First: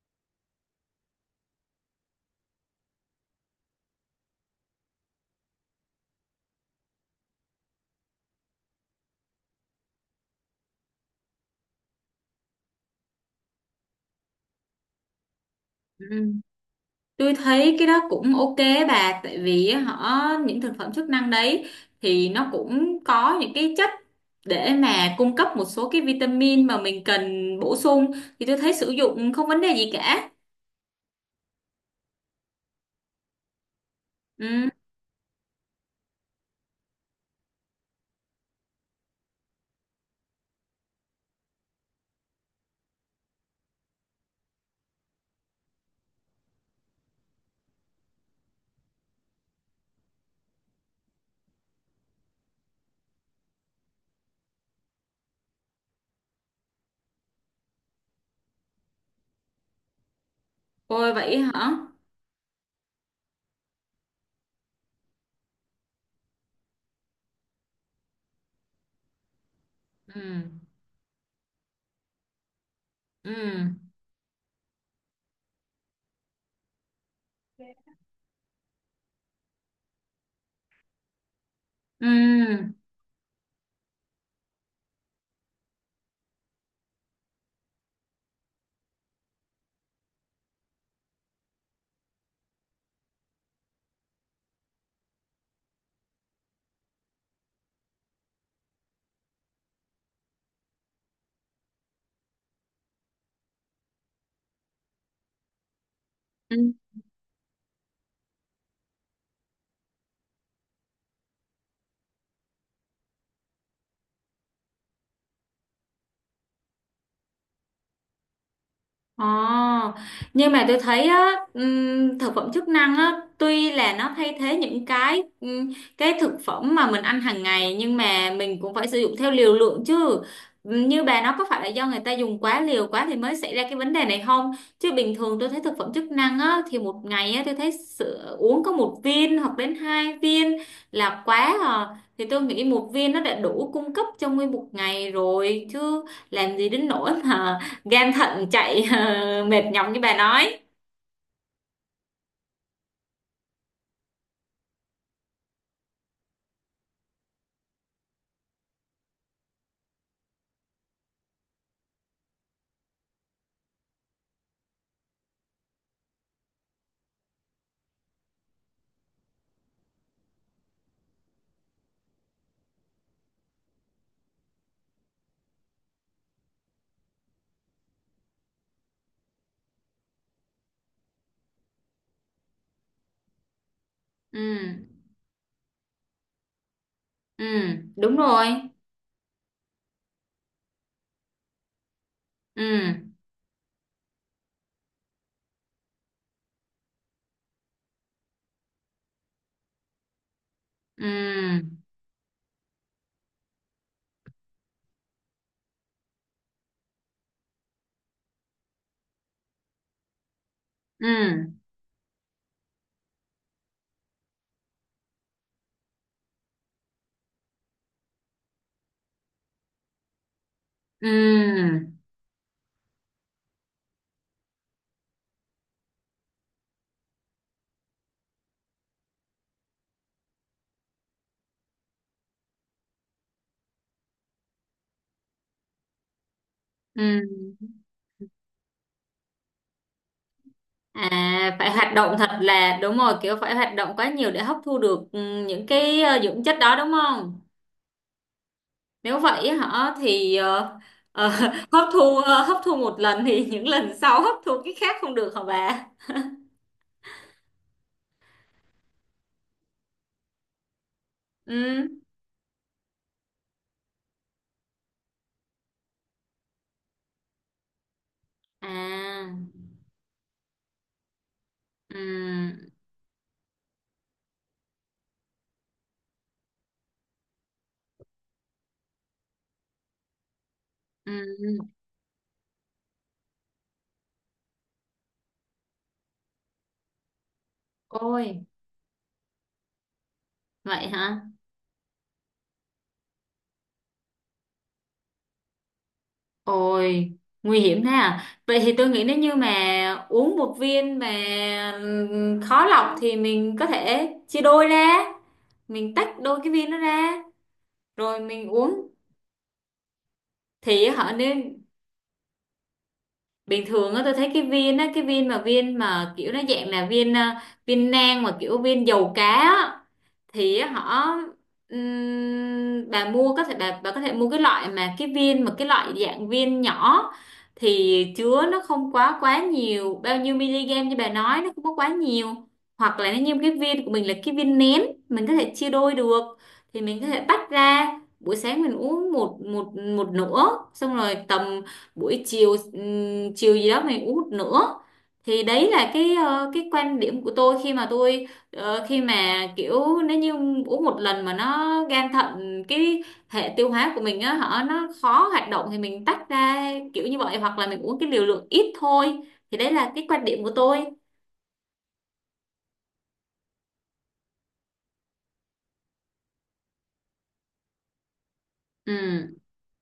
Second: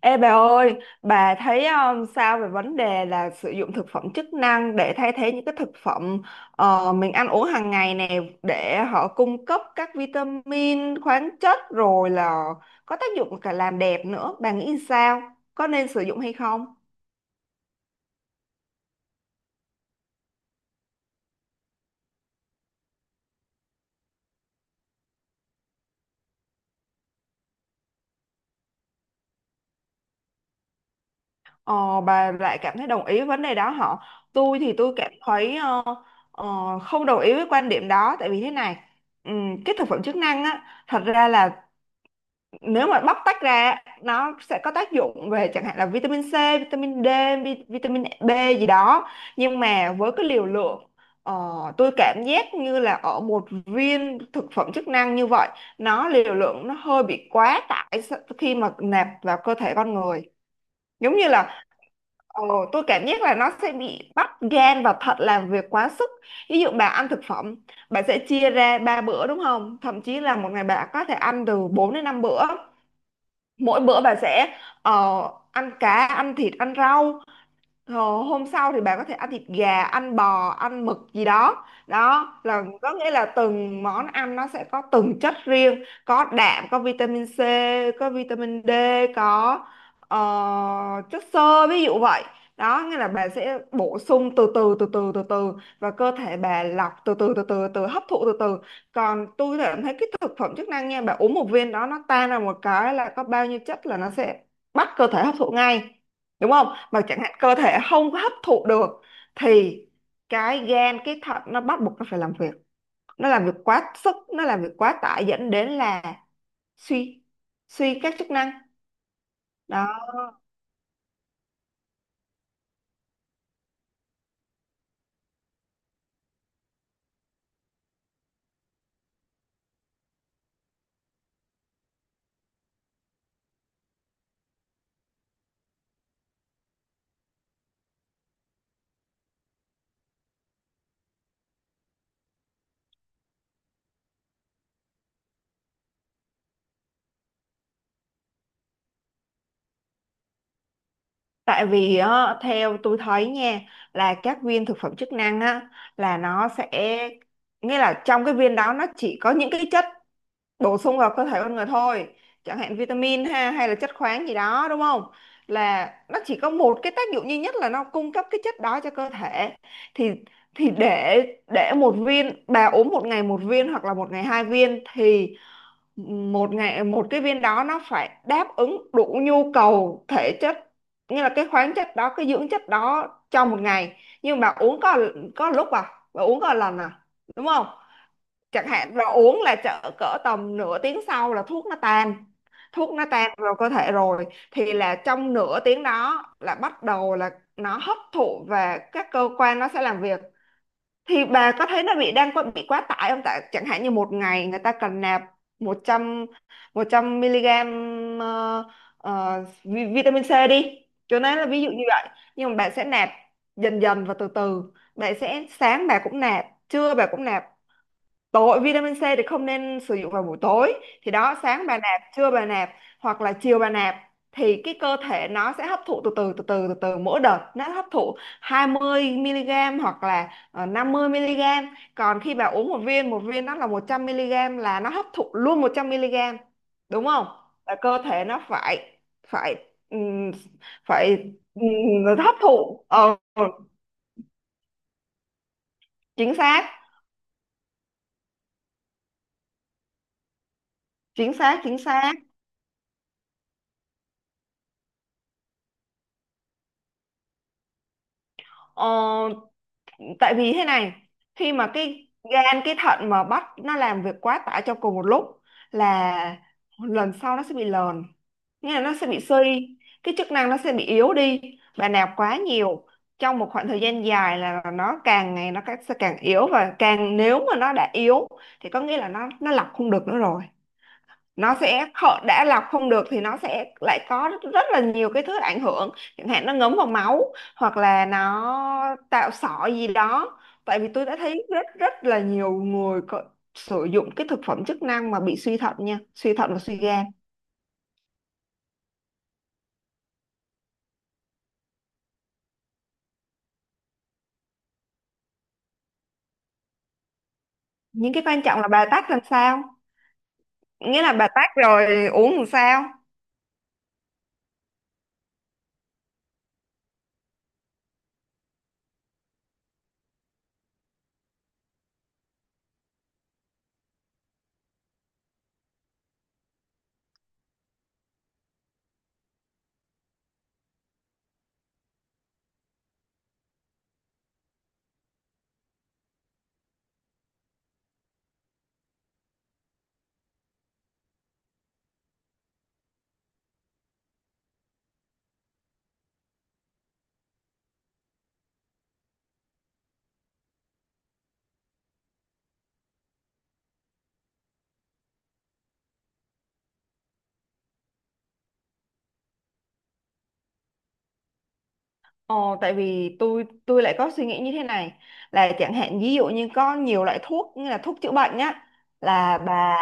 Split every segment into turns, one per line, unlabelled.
Ê bà ơi, bà thấy sao về vấn đề là sử dụng thực phẩm chức năng để thay thế những cái thực phẩm mình ăn uống hàng ngày nè để họ cung cấp các vitamin, khoáng chất rồi là có tác dụng cả làm đẹp nữa. Bà nghĩ sao? Có nên sử dụng
Ừ.
hay không?
Tôi thấy cái đó cũng ok bà tại vì những thực phẩm chức năng đấy thì nó cũng có những cái chất để mà cung cấp một số cái vitamin mà mình cần bổ sung, thì tôi thấy sử dụng không vấn đề gì cả.
Ờ, bà lại cảm thấy đồng ý với vấn đề đó hả? Tôi
Ừ.
thì tôi cảm thấy ờ, không đồng ý với quan điểm đó tại vì thế này, cái thực phẩm chức năng á thật ra là nếu mà bóc tách ra nó sẽ có tác dụng về chẳng hạn là vitamin C, vitamin D, vitamin B gì đó, nhưng mà với cái liều lượng ờ, tôi cảm giác như là ở một viên thực phẩm chức năng như vậy nó liều lượng nó hơi bị quá tải khi mà nạp vào cơ thể con người,
Ôi
giống như
vậy
là
hả.
ờ, tôi cảm giác là nó sẽ bị bắt gan và thận làm việc quá sức. Ví dụ bà ăn thực phẩm, bà sẽ chia ra ba bữa đúng không, thậm
Ừ.
chí là một ngày bà có thể ăn từ 4 đến 5 bữa,
Ừ.
mỗi bữa bà sẽ ăn cá ăn thịt ăn rau. Hôm sau thì bạn có thể ăn thịt gà, ăn bò, ăn mực gì đó.
Ừ.
Đó là có nghĩa là từng món ăn nó sẽ có từng chất riêng, có đạm, có vitamin C, có vitamin D, có ờ, chất xơ ví dụ vậy. Đó nghĩa là bà sẽ bổ sung từ từ từ từ từ từ và cơ thể bà lọc từ từ từ từ từ hấp thụ từ từ. Còn tôi cảm thấy cái thực phẩm chức năng nha, bà uống một viên đó nó tan ra một cái là có bao nhiêu chất là nó sẽ bắt cơ thể hấp thụ ngay, đúng không,
Ừ.
mà chẳng hạn cơ thể không có hấp thụ được thì cái gan cái thận nó bắt buộc nó phải làm việc, nó làm việc quá sức, nó làm việc quá tải dẫn đến là suy, suy các chức năng,
Ồ,
đó.
nhưng mà tôi thấy á, thực phẩm chức năng á, tuy là nó thay thế những cái thực phẩm mà mình ăn hàng ngày, nhưng mà mình cũng phải sử dụng theo liều lượng chứ. Như bà nói, có phải là do người ta dùng quá liều quá thì mới xảy ra cái vấn đề này không? Chứ bình thường tôi thấy thực phẩm chức năng á, thì một ngày á, tôi thấy sữa, uống có một viên hoặc đến hai viên là quá à. Thì tôi nghĩ một viên nó đã đủ cung cấp trong nguyên một ngày rồi chứ, làm gì đến nỗi mà gan thận chạy mệt nhọc như bà nói.
Tại vì á, theo tôi thấy nha, là các viên thực phẩm chức năng á là nó sẽ, nghĩa là trong cái viên đó nó chỉ có những cái chất bổ sung vào cơ thể con người thôi, chẳng hạn vitamin ha hay là chất khoáng gì đó đúng không, là nó chỉ có một cái tác dụng duy nhất là nó cung cấp cái chất đó cho cơ thể. Thì thì để để một viên bà uống một ngày một viên hoặc là một ngày hai viên thì một ngày một cái viên đó nó phải đáp ứng đủ nhu cầu thể chất, như là cái khoáng chất đó cái dưỡng chất đó trong một ngày. Nhưng
Ừ.
bà uống có lúc à, bà uống có lần à,
Ừ,
đúng không.
đúng rồi.
Chẳng hạn và uống là chợ cỡ tầm nửa tiếng sau là thuốc nó tan,
Ừ.
thuốc nó tan vào cơ thể rồi thì là trong nửa tiếng đó là bắt đầu là nó hấp thụ và các cơ quan nó sẽ làm việc. Thì bà có
Ừ.
thấy nó bị đang có bị quá tải không, tại chẳng hạn như một ngày người ta cần nạp 100, 100 mg vitamin C đi, cho nên là
Ừ.
ví dụ như vậy. Nhưng mà bạn sẽ nạp dần dần và từ từ, bạn sẽ sáng bà cũng nạp trưa bà cũng nạp, tối vitamin C thì không nên sử dụng vào buổi tối, thì đó sáng
Ừ.
bà nạp trưa bà nạp hoặc là chiều bà nạp, thì cái cơ thể nó sẽ hấp thụ từ từ từ từ từ từ, mỗi đợt nó hấp thụ 20 mg hoặc là 50 mg. Còn khi bà uống một viên, một viên nó là 100 mg là nó hấp thụ luôn 100 mg, đúng
Ừ.
không, là cơ thể nó phải, phải ừm, phải
À, phải hoạt động thật,
hấp
là
thụ,
đúng rồi, kiểu phải hoạt động quá nhiều để hấp thu được, ừ, những
chính
dưỡng chất
xác,
đó, đúng không? Nếu vậy hả? Ờ,
chính xác, chính xác.
hấp thu một lần thì những lần sau hấp thu cái khác không được hả bà?
Ờ, tại vì thế này, khi mà
Ừ.
cái gan cái thận mà bắt nó làm việc quá tải trong cùng một lúc là lần sau nó sẽ bị lờn,
À.
nghĩa là nó sẽ bị suy, cái chức năng nó sẽ bị yếu đi, và nạp quá
Ừ.
nhiều trong một khoảng thời gian dài là nó càng ngày sẽ càng yếu, và càng nếu mà nó đã yếu thì có nghĩa là nó lọc không được nữa rồi, nó
Ừ.
sẽ đã lọc không được thì nó sẽ lại có rất, rất là nhiều cái thứ ảnh hưởng, chẳng hạn nó ngấm vào máu hoặc là
Ôi
nó tạo sỏi gì đó. Tại
vậy
vì tôi đã
hả.
thấy rất rất là nhiều người có, sử dụng cái thực phẩm chức năng mà bị suy thận nha, suy thận và suy gan.
Ôi, nguy hiểm thế à? Vậy thì tôi nghĩ nếu như mà uống một viên mà khó lọc thì mình có thể chia đôi ra. Mình tách đôi cái viên nó ra.
Những
Rồi
cái quan
mình
trọng là bà
uống.
tách làm sao,
Thì
nghĩa
họ
là bà tách
nên,
rồi uống làm sao.
bình thường á tôi thấy cái viên á, cái viên mà kiểu nó dạng là viên à, viên nang, mà kiểu viên dầu cá á. Thì họ, bà mua có thể bà có thể mua cái loại mà cái loại dạng viên nhỏ, thì chứa nó không quá quá nhiều, bao nhiêu miligam như bà nói nó không có quá nhiều. Hoặc là nó như cái viên của mình là cái viên nén, mình có thể chia đôi được, thì mình có thể tách ra, buổi sáng mình uống một một một nửa, xong rồi tầm buổi chiều, chiều gì đó mình uống một nửa. Thì đấy là cái quan điểm của tôi, khi mà tôi, ờ, khi mà kiểu, nếu như uống một lần mà nó gan thận, cái hệ tiêu hóa của mình á, họ nó khó hoạt động, thì mình tách ra kiểu như vậy, hoặc là mình uống cái liều lượng ít thôi. Thì đấy là cái quan điểm của tôi.
Ồ, tại vì tôi lại có suy nghĩ như thế này, là chẳng hạn ví dụ như có nhiều loại thuốc như là thuốc chữa bệnh nhá, là
Ừ.
bà,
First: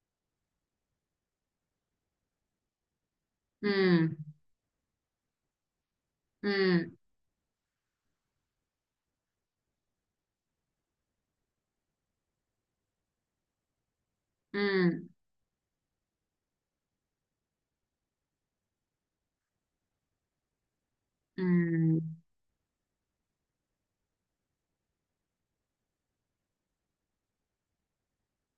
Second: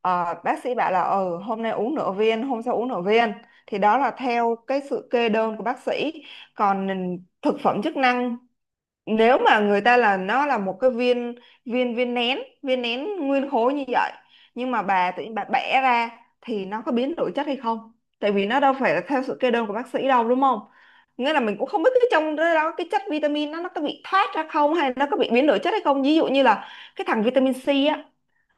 bác sĩ bảo là ừ hôm nay uống nửa viên hôm sau uống nửa viên, thì đó là
Ừ.
theo cái sự kê đơn của bác sĩ. Còn
Ừ.
thực phẩm chức năng, nếu mà người ta là nó là một cái viên, viên nén, viên nén nguyên khối như vậy, nhưng mà
Ừ.
bà tự nhiên bà bẻ ra thì nó có biến đổi chất hay không, tại vì nó đâu phải là theo sự kê đơn của bác sĩ đâu, đúng không. Nghĩa là mình cũng không biết
Ừ.
cái trong đó đó, cái chất vitamin nó có bị thoát ra không, hay nó có bị biến đổi chất hay không, ví dụ như là cái thằng vitamin C á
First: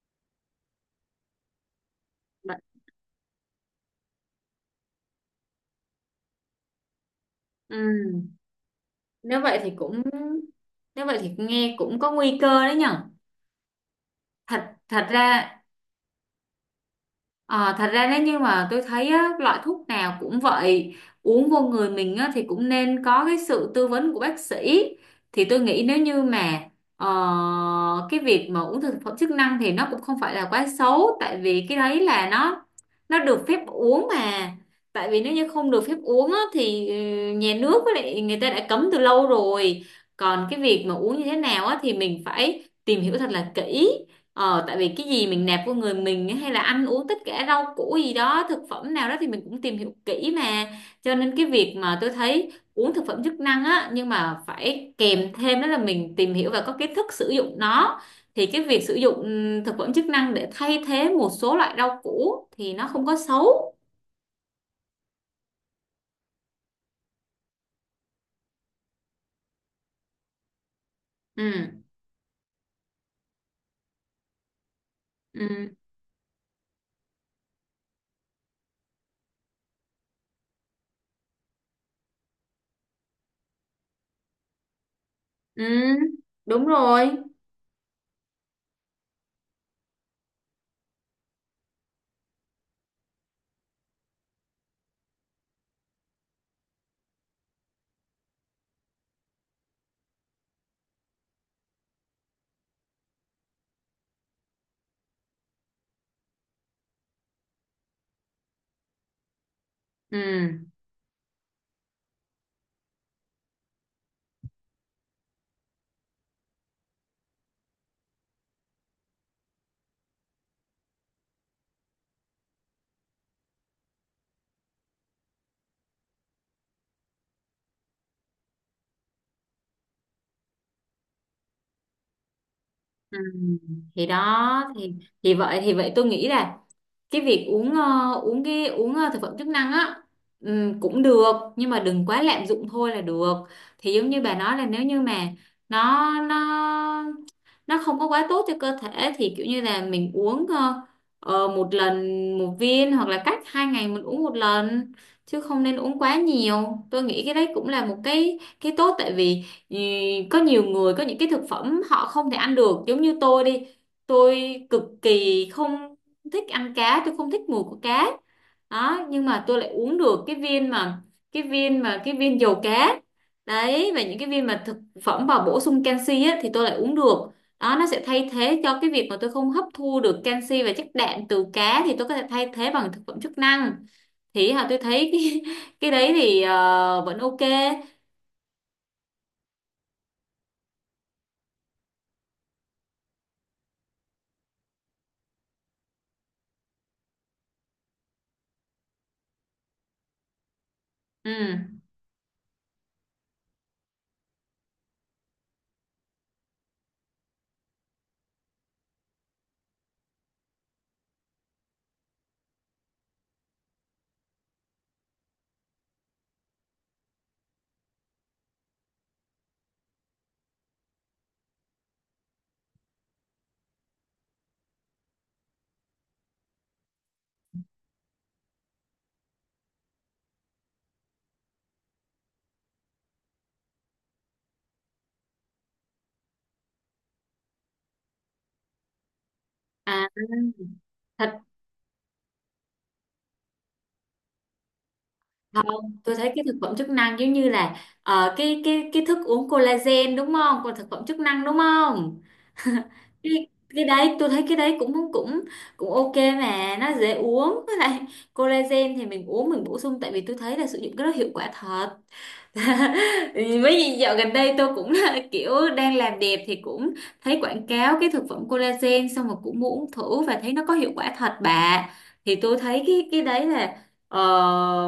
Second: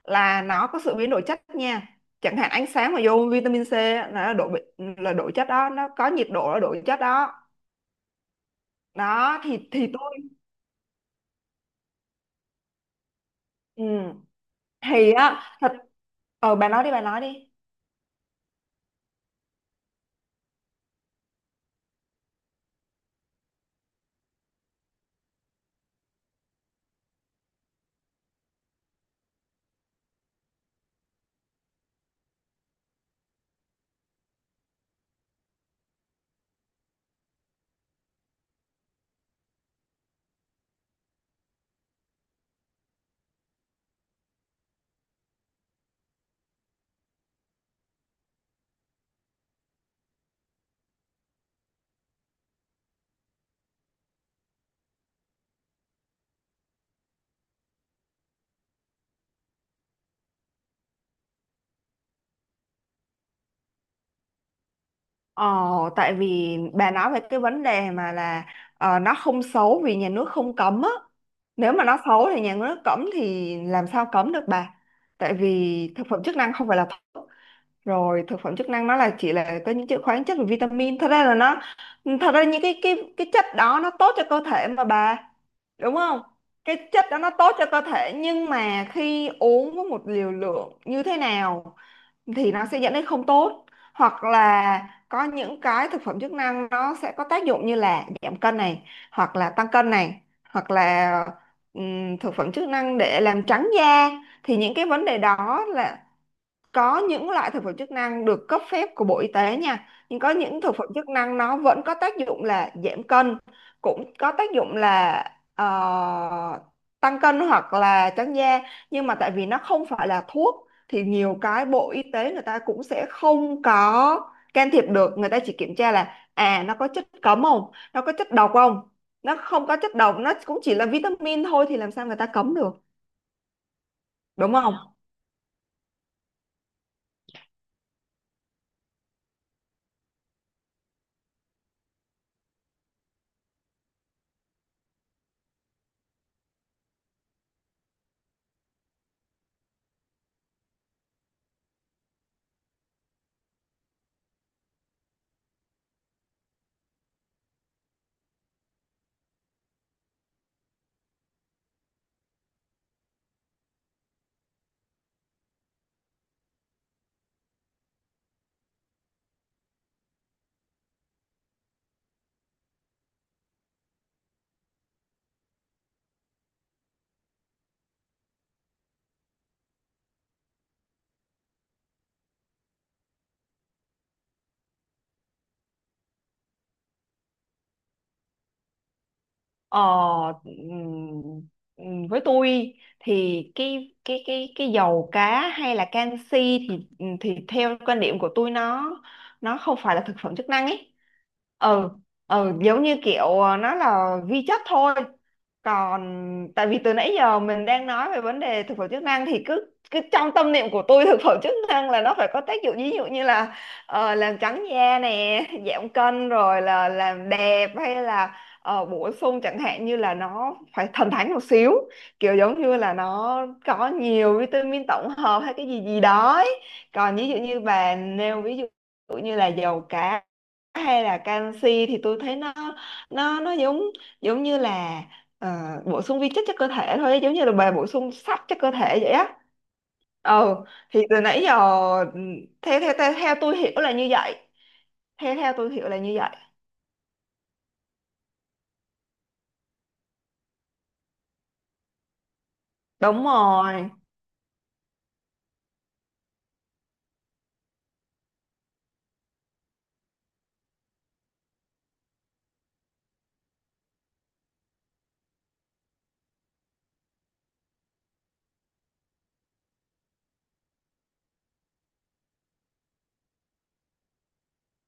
là nó có sự biến đổi chất nha, chẳng hạn
Bạn-
ánh sáng mà vô vitamin C á, là độ là đổi chất đó, nó có nhiệt độ là đổi chất đó.
ừ. Nếu
Đó
vậy
thì
thì
thì
cũng,
tôi,
nếu vậy thì nghe cũng có nguy cơ đấy nhở.
ừ.
Thật Thật
Thì á
ra.
thật. Ờ bà nói đi, bà nói đi.
Ờ, thật ra nếu như mà tôi thấy á, loại thuốc nào cũng vậy, uống vô người mình á, thì cũng nên có cái sự tư vấn của bác sĩ. Thì tôi nghĩ nếu như mà, ờ, cái việc mà uống thực phẩm chức năng thì nó cũng không phải là quá xấu, tại vì cái đấy là nó được phép uống mà. Tại vì nếu như không được phép uống á, thì ừ, nhà nước với lại người ta đã cấm từ lâu rồi. Còn cái việc mà uống như thế nào á, thì mình phải tìm hiểu thật là kỹ. Ờ, tại vì cái gì mình nạp vô người mình ấy, hay là ăn uống tất cả rau củ gì đó, thực phẩm nào đó, thì mình cũng tìm hiểu kỹ mà. Cho nên cái việc mà tôi thấy uống thực phẩm chức năng á, nhưng mà phải kèm thêm đó là mình tìm hiểu và có kiến thức sử dụng nó, thì cái việc sử dụng, thực phẩm chức năng để thay thế một số loại rau củ thì nó không có xấu.
Ờ, tại vì bà nói về cái vấn đề mà là nó không xấu vì nhà nước không cấm á. Nếu
Ừ.
mà nó xấu thì nhà nước cấm thì làm sao cấm được bà? Tại
Ừ.
vì thực phẩm chức năng không phải là thuốc. Rồi thực phẩm chức năng nó là chỉ là có những chữ khoáng chất và vitamin. Thật ra là nó, thật ra những cái chất đó nó tốt cho cơ thể mà bà.
Ừ
Đúng không?
đúng
Cái chất
rồi.
đó nó tốt cho cơ thể, nhưng mà khi uống với một liều lượng như thế nào thì nó sẽ dẫn đến không tốt, hoặc là có những cái thực phẩm chức năng nó sẽ có tác dụng như là giảm cân này, hoặc là tăng cân này, hoặc là thực phẩm chức năng để làm trắng da. Thì những cái vấn đề đó là có những loại thực phẩm chức năng được cấp phép của Bộ Y tế nha, nhưng có những
Ừ.
thực phẩm chức năng nó vẫn có tác dụng là giảm cân, cũng có tác dụng là ờ, tăng cân hoặc là trắng da. Nhưng mà tại vì nó không phải là thuốc thì nhiều cái Bộ Y tế người ta cũng sẽ không có can thiệp được, người ta chỉ kiểm tra là à nó có chất cấm không, nó có chất độc không. Nó không có chất độc, nó cũng chỉ là vitamin thôi thì làm sao người ta cấm được,
Ừ. Thì
đúng
đó thì,
không.
thì vậy tôi nghĩ là cái việc uống, ờ, uống cái uống ờ, thực phẩm chức năng á, cũng được, nhưng mà đừng quá lạm dụng thôi là được. Thì giống như bà nói là nếu như mà nó nó nó không có quá tốt cho cơ thể, thì kiểu như là mình uống một lần, một viên, hoặc là cách hai ngày mình uống một lần, chứ không nên uống quá nhiều. Tôi nghĩ cái đấy cũng là một cái tốt, tại vì ừ, có nhiều người có những cái thực phẩm họ không thể ăn được, giống như tôi đi, tôi cực kỳ không thích ăn cá, tôi không thích mùi của cá đó. Nhưng mà tôi lại uống được cái viên mà cái viên dầu cá đấy, và những cái viên mà thực phẩm bổ sung canxi á, thì tôi lại uống được. Đó, nó sẽ thay thế cho cái việc mà tôi không hấp thu được canxi và chất đạm từ cá, thì tôi có thể thay thế bằng thực phẩm chức năng. Thì hả tôi thấy cái, cái đấy thì ờ, vẫn ok.
Ờ, ừm, với tôi thì cái dầu cá hay là canxi thì theo quan điểm của tôi nó không phải là thực phẩm chức năng ấy.
Ừ.
Ừ, ừ giống như kiểu nó là vi chất thôi. Còn tại vì từ nãy giờ mình đang nói về vấn đề thực phẩm chức năng thì cứ cứ trong tâm niệm của tôi thực phẩm chức năng là nó phải có tác dụng, ví dụ như là làm trắng da nè giảm cân rồi là làm đẹp, hay là bổ sung, chẳng hạn như là nó phải thần thánh một xíu, kiểu giống như là nó có nhiều vitamin tổng hợp hay cái gì gì đó ấy. Còn ví dụ như bà nêu ví dụ như là dầu cá hay là canxi thì tôi thấy nó giống giống như là bổ sung vi chất cho cơ thể thôi, giống như là bà bổ sung sắt cho cơ thể vậy á.
À.
Ừ, thì từ
Thật.
nãy giờ, ừ, theo tôi hiểu là như vậy. Theo theo tôi hiểu là
Không, tôi
như vậy.
thấy cái thực phẩm chức năng giống như là, ờ, cái thức uống collagen đúng không, còn thực phẩm chức năng đúng không.
Đúng
Cái cái
rồi.
đấy tôi thấy cái đấy cũng cũng cũng ok, mà nó dễ uống. Với lại collagen thì mình uống, mình bổ sung, tại vì tôi thấy là sử dụng cái đó hiệu quả thật. Với gì dạo gần đây tôi cũng là kiểu đang làm đẹp, thì cũng thấy quảng cáo cái thực phẩm collagen, xong rồi cũng muốn thử và thấy nó có hiệu quả thật bà. Thì tôi thấy cái đấy là, ờ,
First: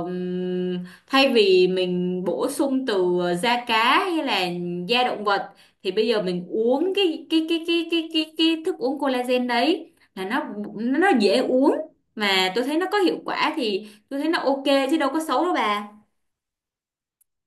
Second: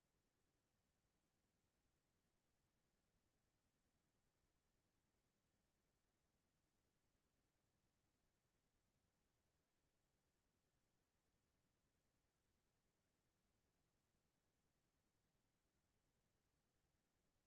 thay vì mình bổ sung từ, ờ, da cá hay là da động vật, thì bây giờ mình uống cái thức uống collagen đấy, là nó dễ uống, mà tôi thấy nó có hiệu quả, thì tôi thấy nó ok, chứ đâu có xấu đâu bà.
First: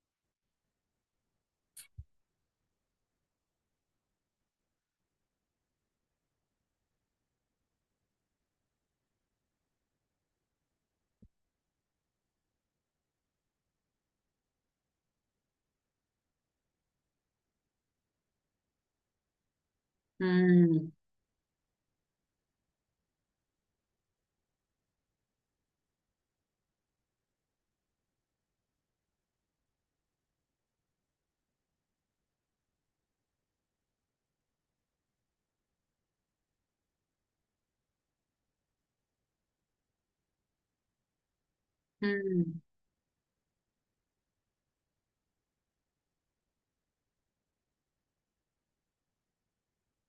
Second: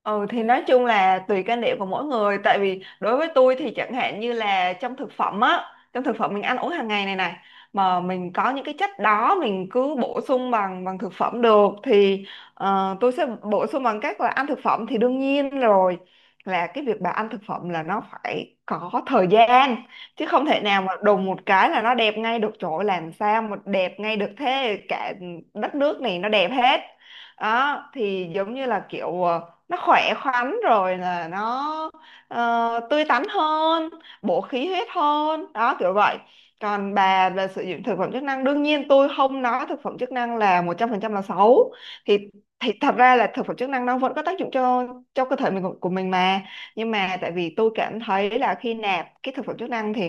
Ừ, thì nói chung là tùy quan điểm của mỗi người, tại vì đối với tôi thì chẳng hạn như là trong thực phẩm á, trong thực phẩm mình ăn uống hàng ngày này này, mà mình có những cái chất đó mình cứ bổ sung bằng bằng thực phẩm được thì tôi sẽ bổ sung bằng cách là ăn thực phẩm thì đương nhiên rồi. Là cái việc bà ăn thực phẩm là nó phải có thời gian, chứ không thể nào
Ừ.
mà đùng một cái là nó đẹp ngay được, chỗ làm sao mà đẹp ngay được thế cả, đất nước này nó đẹp hết đó. Thì giống như là kiểu nó khỏe khoắn rồi là nó tươi tắn hơn, bổ khí huyết hơn đó, kiểu vậy. Còn bà về sử dụng thực phẩm chức năng, đương nhiên tôi không nói thực phẩm chức năng là 100% là xấu.
Ừ.
Thì thì thật ra là thực phẩm chức năng nó vẫn có tác dụng cho cơ thể mình, của mình mà. Nhưng mà tại vì tôi cảm thấy là khi nạp cái thực phẩm chức năng thì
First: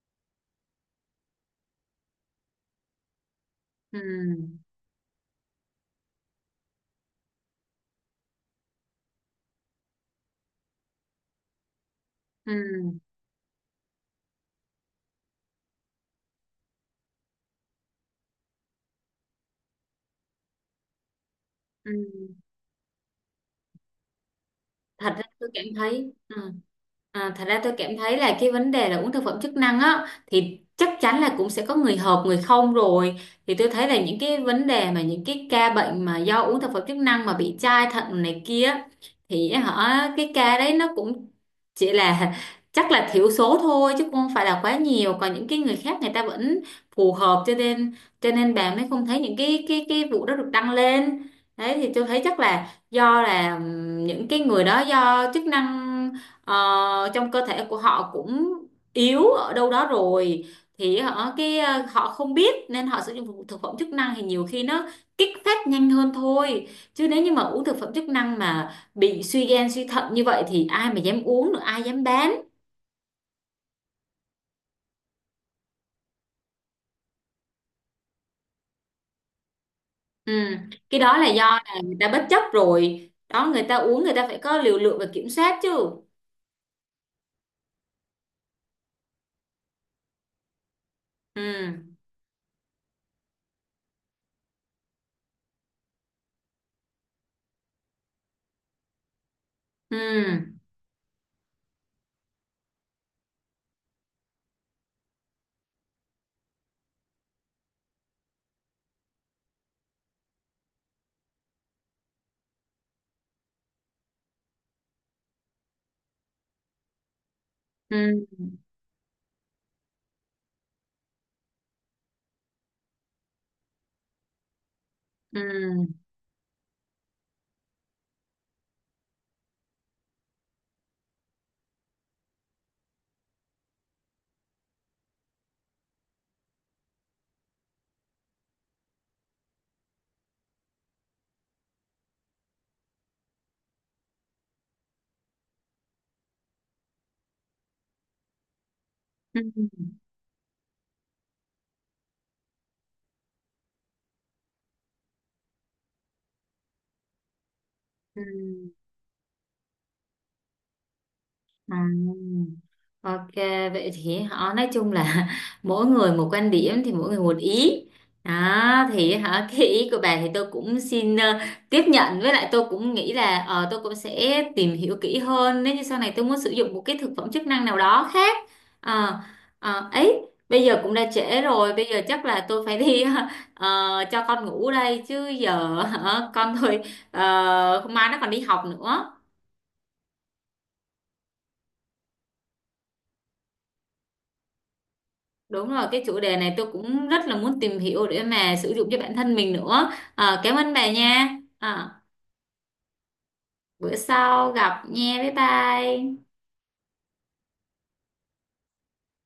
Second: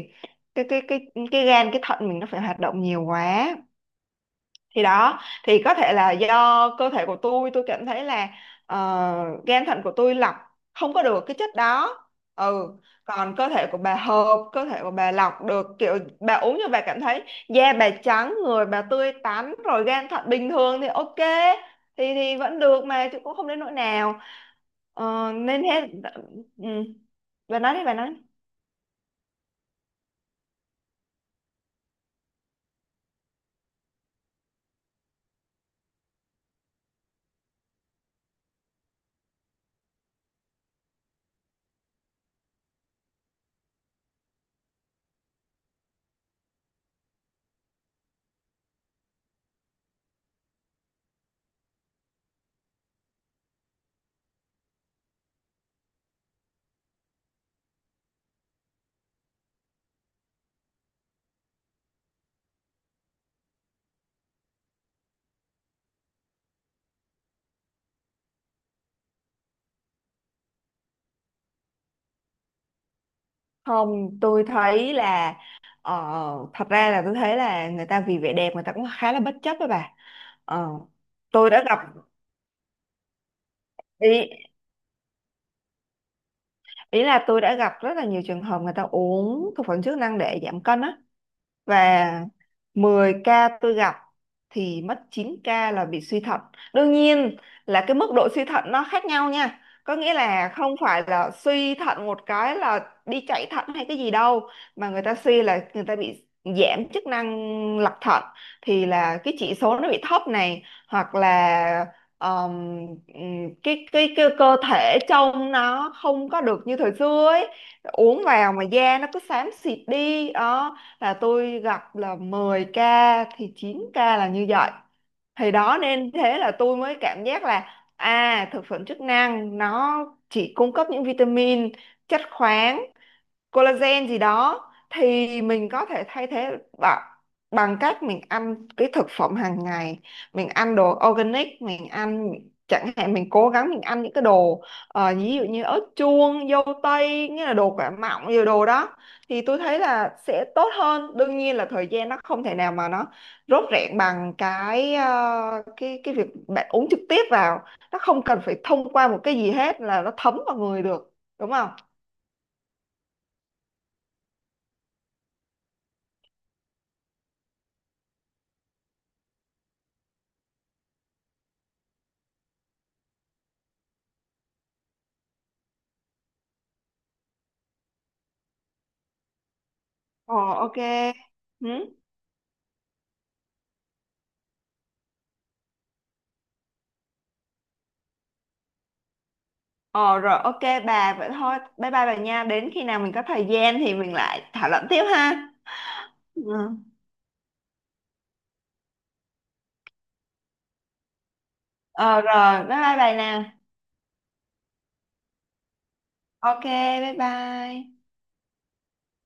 cái cái cái cái gan cái thận mình nó phải hoạt động nhiều quá.
Ừ.
Thì đó, thì có thể là do cơ thể của tôi cảm thấy là ờ, gan thận của tôi lọc không có được cái chất đó. Ừ.
Ừ.
Còn cơ thể của bà hợp, cơ thể của bà lọc được, kiểu bà uống như bà cảm thấy da bà trắng, người bà tươi tắn rồi, gan thận bình thường thì ok.
Ừ.
Thì vẫn được mà, chứ cũng không đến nỗi nào.
Thật ra
Ờ,
tôi
nên
cảm
thế.
thấy ừ.
Ừ.
À, thật
Bà
ra tôi
nói đi, bà
cảm
nói.
thấy là cái vấn đề là uống thực phẩm chức năng á, thì chắc chắn là cũng sẽ có người hợp người không rồi. Thì tôi thấy là những cái vấn đề mà, những cái ca bệnh mà do uống thực phẩm chức năng mà bị chai thận này kia, thì họ, cái ca đấy nó cũng chỉ là chắc là thiểu số thôi, chứ không phải là quá nhiều. Còn những cái người khác người ta vẫn phù hợp, cho nên, cho nên bà mới không thấy những cái vụ đó được đăng lên. Đấy, thì tôi thấy chắc là do là những cái người đó do chức năng, ờ, trong cơ thể của họ cũng yếu ở đâu đó rồi, thì họ cái ờ, họ không biết nên họ sử dụng thực thực phẩm chức năng, thì nhiều khi nó kích phát nhanh hơn thôi. Chứ nếu như mà uống thực phẩm chức năng mà bị suy gan suy thận như vậy thì ai mà dám uống nữa, ai dám bán.
Không, tôi thấy là ờ, thật ra là tôi thấy là người ta vì vẻ đẹp người ta cũng khá là bất chấp đó bà.
Ừ.
Ờ,
Cái đó là do
tôi đã gặp,
là người ta bất chấp rồi đó, người ta uống người ta phải
ý,
có liều lượng và kiểm soát chứ.
ý là tôi đã gặp rất là nhiều trường hợp người ta uống thực phẩm chức năng để giảm cân á.
Ừ.
Và 10 ca tôi gặp thì mất 9 ca là bị suy thận. Đương nhiên là cái mức độ suy thận nó khác nhau nha. Có
Ừ.
nghĩa là không phải là suy thận một cái là đi chạy thận hay cái gì đâu, mà người ta suy là người ta bị giảm chức năng lọc thận, thì là cái chỉ số nó bị thấp này, hoặc là ờm, cái cơ thể trông nó không có được như thời xưa ấy, uống
Ừ.
vào mà da nó cứ xám xịt đi đó. Là tôi gặp là 10 ca thì 9 ca là như vậy. Thì đó,
Ừ.
nên thế là tôi mới cảm giác là à, thực phẩm chức năng nó chỉ cung cấp những vitamin, chất khoáng, collagen gì đó thì mình có thể thay thế bằng bằng cách mình ăn cái thực phẩm hàng ngày, mình ăn đồ organic, mình ăn, chẳng hạn mình cố gắng mình ăn những cái đồ, ví dụ như ớt chuông, dâu tây, nghĩa là đồ quả mọng, nhiều đồ đó thì
Ừ.
tôi thấy là sẽ tốt hơn. Đương nhiên là thời gian nó không thể nào mà nó rốt rẹn bằng cái cái việc bạn uống trực tiếp vào, nó
Ừ.
không cần phải thông qua một cái gì hết là nó thấm vào người được, đúng không?
À, ok, vậy thì họ nói chung là mỗi người một quan điểm, thì mỗi người một ý. Đó thì hả cái ý của bà thì tôi cũng xin, ờ, tiếp nhận, với lại tôi cũng nghĩ là, ờ, tôi cũng sẽ tìm hiểu kỹ hơn nếu như sau này tôi muốn sử dụng một cái thực phẩm chức năng nào đó khác. Ờ, ờ, ấy,
Ồ,
bây
ok.
giờ cũng đã trễ rồi, bây
Ừ.
giờ chắc là tôi phải đi ờ, cho con ngủ đây chứ giờ hả, con thôi, ờ, mai nó còn đi học nữa.
Ồ rồi, ok, bà vậy thôi. Bye bye bà nha. Đến khi nào mình có thời gian thì mình lại thảo luận tiếp ha.
Đúng rồi, cái chủ đề
Ừ.
này tôi cũng rất là muốn tìm hiểu để mà sử dụng cho bản thân mình nữa. Ờ, cảm ơn bà nha. Ờ,
Ờ rồi, bye bye bà nè.
bữa sau gặp nha, bye bye.
Ok, bye bye.